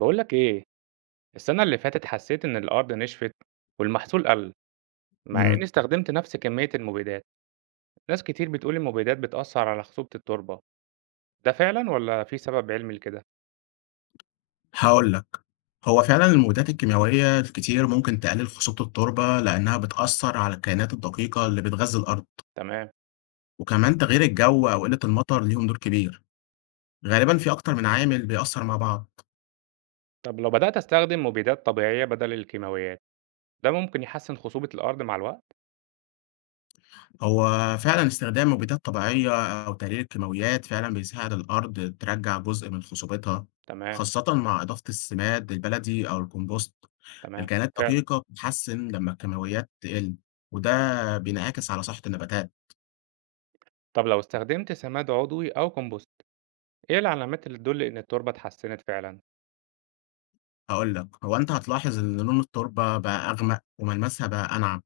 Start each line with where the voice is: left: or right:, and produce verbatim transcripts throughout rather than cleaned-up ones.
right: باقول لك إيه، السنة اللي فاتت حسيت إن الأرض نشفت والمحصول قل، مع إني
left: إمم،
right: استخدمت نفس كمية المبيدات، ناس كتير بتقول المبيدات بتأثر على خصوبة التربة، ده فعلًا والّا في سبب علمي لكده؟
left: هاقول لك، هو فعلًا المبيدات الكيميائية الكتير ممكن تقلل خصوبة التربة لأنها بتأثّر على الكائنات الدقيقة اللي بتغذي الأرض،
right: تمام،
left: وكمان تغيير الجو أو قلة المطر ليهم دور كبير، غالبًا في أكتر من عامل بيأثّر مع بعض،
right: طب لو بدأت أستخدم مبيدات طبيعية بدل الكيماويات، ده ممكن يحسن خصوبة الأرض مع الوقت؟
left: هو فعلًا استخدام مبيدات طبيعية أو تقليل الكيماويات فعلًا بيساعد الأرض ترجّع جزء من خصوبتها،
right: تمام،
left: خاصةً مع إضافة السماد البلدي أو الكومبوست،
right: تمام،
left: الكائنات
right: فعلًا،
left: الدقيقة بتتحسن لمّا الكيماويات تقل، وده بينعكس على صحة النباتات.
right: طب لو استخدمت سماد عضوي أو كومبوست، إيه العلامات اللي تدل إن التربة اتحسنت فعلًا؟
left: هاقول لك، هو أنت هتلاحظ إن لون التربة بقى أغمق وملمسها بقى أنعم،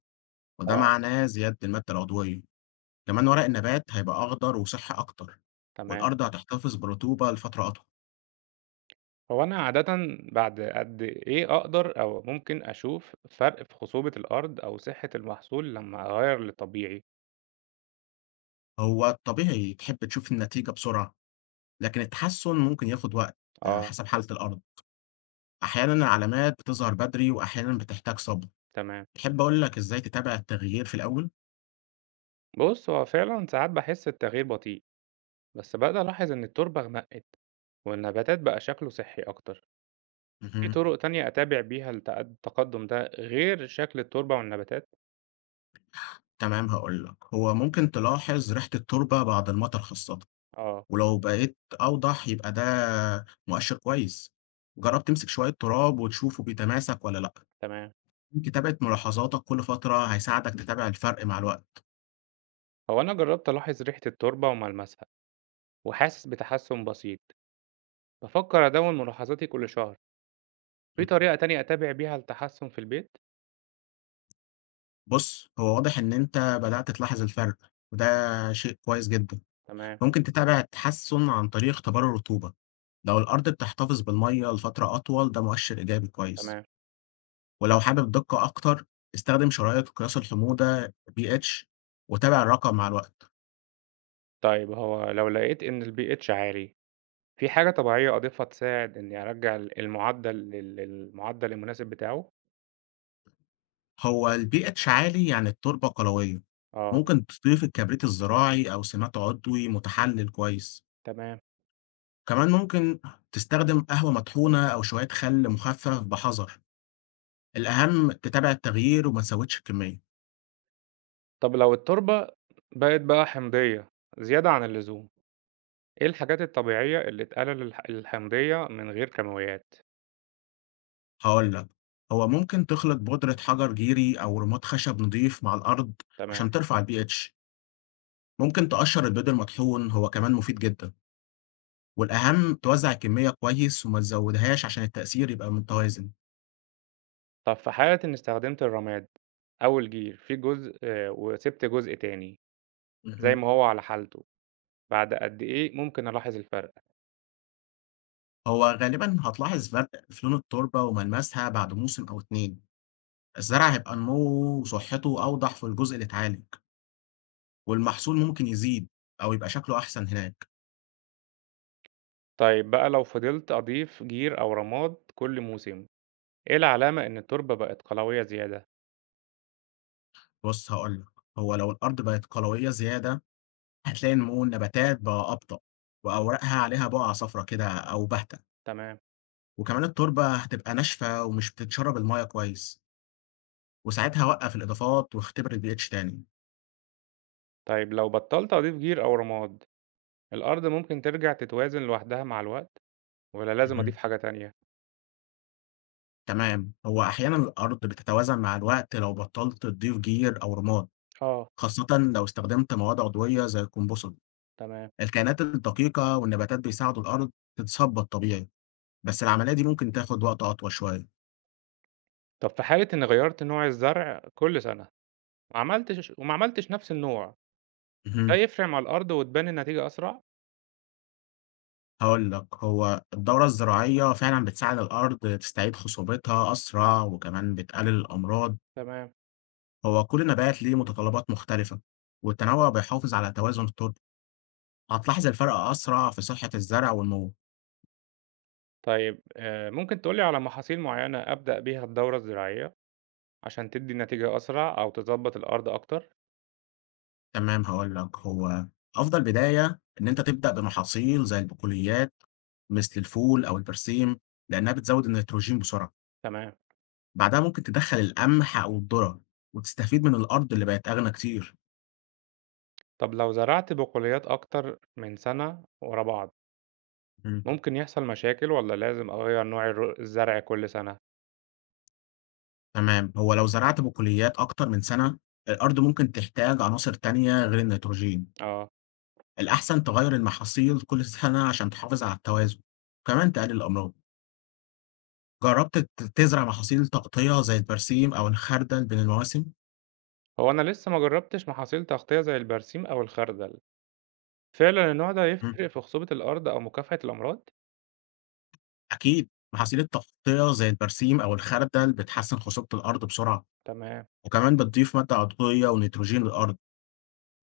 left: وده
right: آه،
left: معناه زيادة المادة العضوية، كمان ورق النبات هيبقى أخضر وصحي أكتر،
right: تمام.
left: والأرض هتحتفظ برطوبة لفترة أطول،
right: هو أنا عادةً بعد قد إيه أقدر أو ممكن أشوف فرق في خصوبة الأرض أو صحة المحصول لمّا أغيّر لطبيعي؟
left: هو الطبيعي تحب تشوف النتيجة بسرعة، لكن التحسن ممكن ياخد وقت آآ
right: آه،
left: حسب حالة الأرض، أحيانًا العلامات بتظهر بدري وأحيانًا بتحتاج صبر،
right: تمام.
left: تحب أقول لك إزاي تتابع التغيير في الأول؟
right: بُص، هو فعلًا ساعات باحس التغيير بطيء، بس بدأت ألاحظ إن التربة غمقِت والنباتات بقى شكله صحي أكتر. في
left: اهم،
right: طرق تانية أتابع بيها التق التقدُّم ده غير شكل التربة والنباتات؟
left: تمام هاقول لك، هو ممكن تلاحظ ريحة التربة بعد المطر خاصةً.
right: آه،
left: ولو بقيت أوضح يبقى ده مؤشر كويس. جرّب تمسك شوية تراب وتشوفه بيتماسك والّا لأ.
right: تمام.
left: كتابة ملاحظاتك كل فترة هيساعدك تتابع الفرق مع الوقت.
right: هو أنا جرّبت ألاحظ ريحة التربة وملمسها وحاسس بتحسُّن بسيط. بافكر أدوِّن ملاحظاتي كل شهر. في
left: إمم.
right: طريقة تانية أتابع بيها التحسُّن في البيت؟
left: بُص، هو واضح إن أنت بدأت تلاحظ الفرق وده شيء كويس جدًا.
right: تمام،
left: ممكن تتابع التحسُّن عن طريق اختبار الرطوبة. لو الأرض بتحتفظ بالمَيّة لفترة أطول ده مؤشر إيجابي كويس.
right: تمام.
left: ولو حابب دقة أكتر، استخدم شرايط قياس الحموضة بي إتش وتابع الرقم مع الوقت.
right: طيب هو لو لقيت إن الpH عالي، في حاجة طبيعية أضيفها تساعد إنّي أرجّع ال المُعدّل لل للمُعدّل المناسب بتاعه؟
left: هو ال بي إتش عالي يعني التربة قلوية،
right: آه،
left: ممكن تضيف الكبريت الزراعي أو سماد عضوي متحلل كويس،
right: تمام.
left: كمان ممكن تستخدم قهوة مطحونة أو شوية خل مخفف بحذر، الأهم تتابع التغيير وما تزودش الكمية،
right: طب لو التربة بقت بقى حمضية زيادة عن اللزوم، إيه الحاجات الطبيعية اللي تقلل الح الحمضية من غير كيماويات؟
left: هقول لك هو ممكن تخلط بودرة حجر جيري أو رماد خشب نضيف مع الأرض
right: تمام.
left: عشان ترفع ال بي إتش، ممكن تقشر البيض المطحون هو كمان مفيد جدا، والأهم توزع الكمية كويس وما تزودهاش عشان التأثير يبقى متوازن.
right: طب في حالة إنّي استخدمت الرماد أو الجير في جزء آه، وسِبت جزء تاني زي
left: مهم.
right: ما هو على حالته، بعد قد إيه ممكن ألاحظ الفرق؟
left: هو غالبًا هتلاحظ فرق في لون التربة وملمسها بعد موسم أو اتنين، الزرع هيبقى نموه وصحته أوضح في الجزء اللي اتعالج، والمحصول ممكن يزيد أو يبقى شكله أحسن هناك.
right: طيب بقى لو فضلت أضيف جير أو رماد كل موسم، إيه العلامة إن التربة بقت قلوية زيادة؟
left: بُص هاقول لك، هو لو الأرض بقت قلوية زيادة هتلاقي نمو النباتات بقى أبطأ، وأوراقها عليها بقع صفرا كده أو باهتة،
right: تمام،
left: وكمان التربة هتبقى ناشفة ومش بتتشرب المَيّة كويس، وساعتها وقّف الإضافات واختبر ال بي إتش تاني.
right: طيب لو بطلت أضيف جير أو رماد، الأرض ممكن ترجع تتوازن لوحدها مع الوقت ولا لازم أضيف
left: اهم.
right: حاجة تانية؟
left: تمام. هو أحيانًا الأرض بتتوازن مع الوقت لو بطّلت تضيف جير أو رماد،
right: آه
left: خاصةً لو استخدمت مواد عضوية زي الكمبوسل.
right: تمام،
left: الكائنات الدقيقة والنباتات بيساعدوا الأرض تتثبط طبيعي، بس العملية دي ممكن تاخد وقت أطول شوية.
right: طب في حالة إني غيرت نوع الزرع كل سنة، وعملتش وما عملتش نفس النوع، ده
left: اهم،
right: يفرق مع الأرض وتبان النتيجة أسرع؟
left: هاقول لك، هو الدورة الزراعية فعلًا بتساعد الأرض تستعيد خصوبتها أسرع وكمان بتقلل الأمراض.
right: تمام،
left: هو كل نبات ليه متطلبات مختلفة، والتنوع بيحافظ على توازن التربة. هتلاحظ الفرق أسرع في صحة الزرع والنمو.
right: طيب آه، ممكن تقولي على محاصيل معينة أبدأ بيها الدورة الزراعية عشان تدي نتيجة أسرع أو تظبط الأرض أكتر؟
left: تمام هاقول لك، هو أفضل بداية إن أنت تبدأ بمحاصيل زي البقوليات مثل الفول أو البرسيم، لإنها بتزود النيتروجين بسرعة،
right: تمام.
left: بعدها ممكن تدخّل القمح أو الذرة وتستفيد من الأرض اللي بقت أغنى كتير.
right: طب لو زرعت بقوليات أكتر من سنة ورا بعض،
left: إمم.
right: ممكن يحصل مشاكل ولا لازم أغير نوع الر- الزرع كل سنة؟
left: تمام، هو لو زرعت بقوليات أكتر من سنة، الأرض ممكن تحتاج عناصر تانية غير النيتروجين،
right: آه،
left: الأحسن تغيّر المحاصيل كل سنة عشان تحافظ على التوازن، وكمان تقلل الأمراض. جرّبت ت تزرع محاصيل تغطية زي البرسيم أو الخردل بين المواسم؟
right: هو أنا لسه ما جربتش محاصيل تغطية زي البرسيم أو الخردل، فعلا النوع ده يفرق في خصوبة الأرض أو مكافحة الأمراض؟
left: أكيد محاصيل التغطية زي البرسيم أو الخردل بتحسن خصوبة الأرض بسرعة
right: تمام،
left: وكمان بتضيف مادة عضوية ونيتروجين للأرض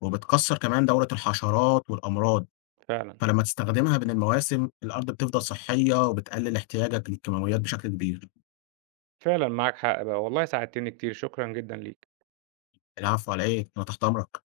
left: وبتكسر كمان دورة الحشرات والأمراض
right: فعلا،
left: فلما تستخدمها بين المواسم الأرض بتفضل صحية وبتقلل احتياجك للكيماويات بشكل كبير
right: فعلا معاك حق بقى، والله ساعدتني كتير، شكرا جدا ليك.
left: العفو على إيه أنا تحت أمرك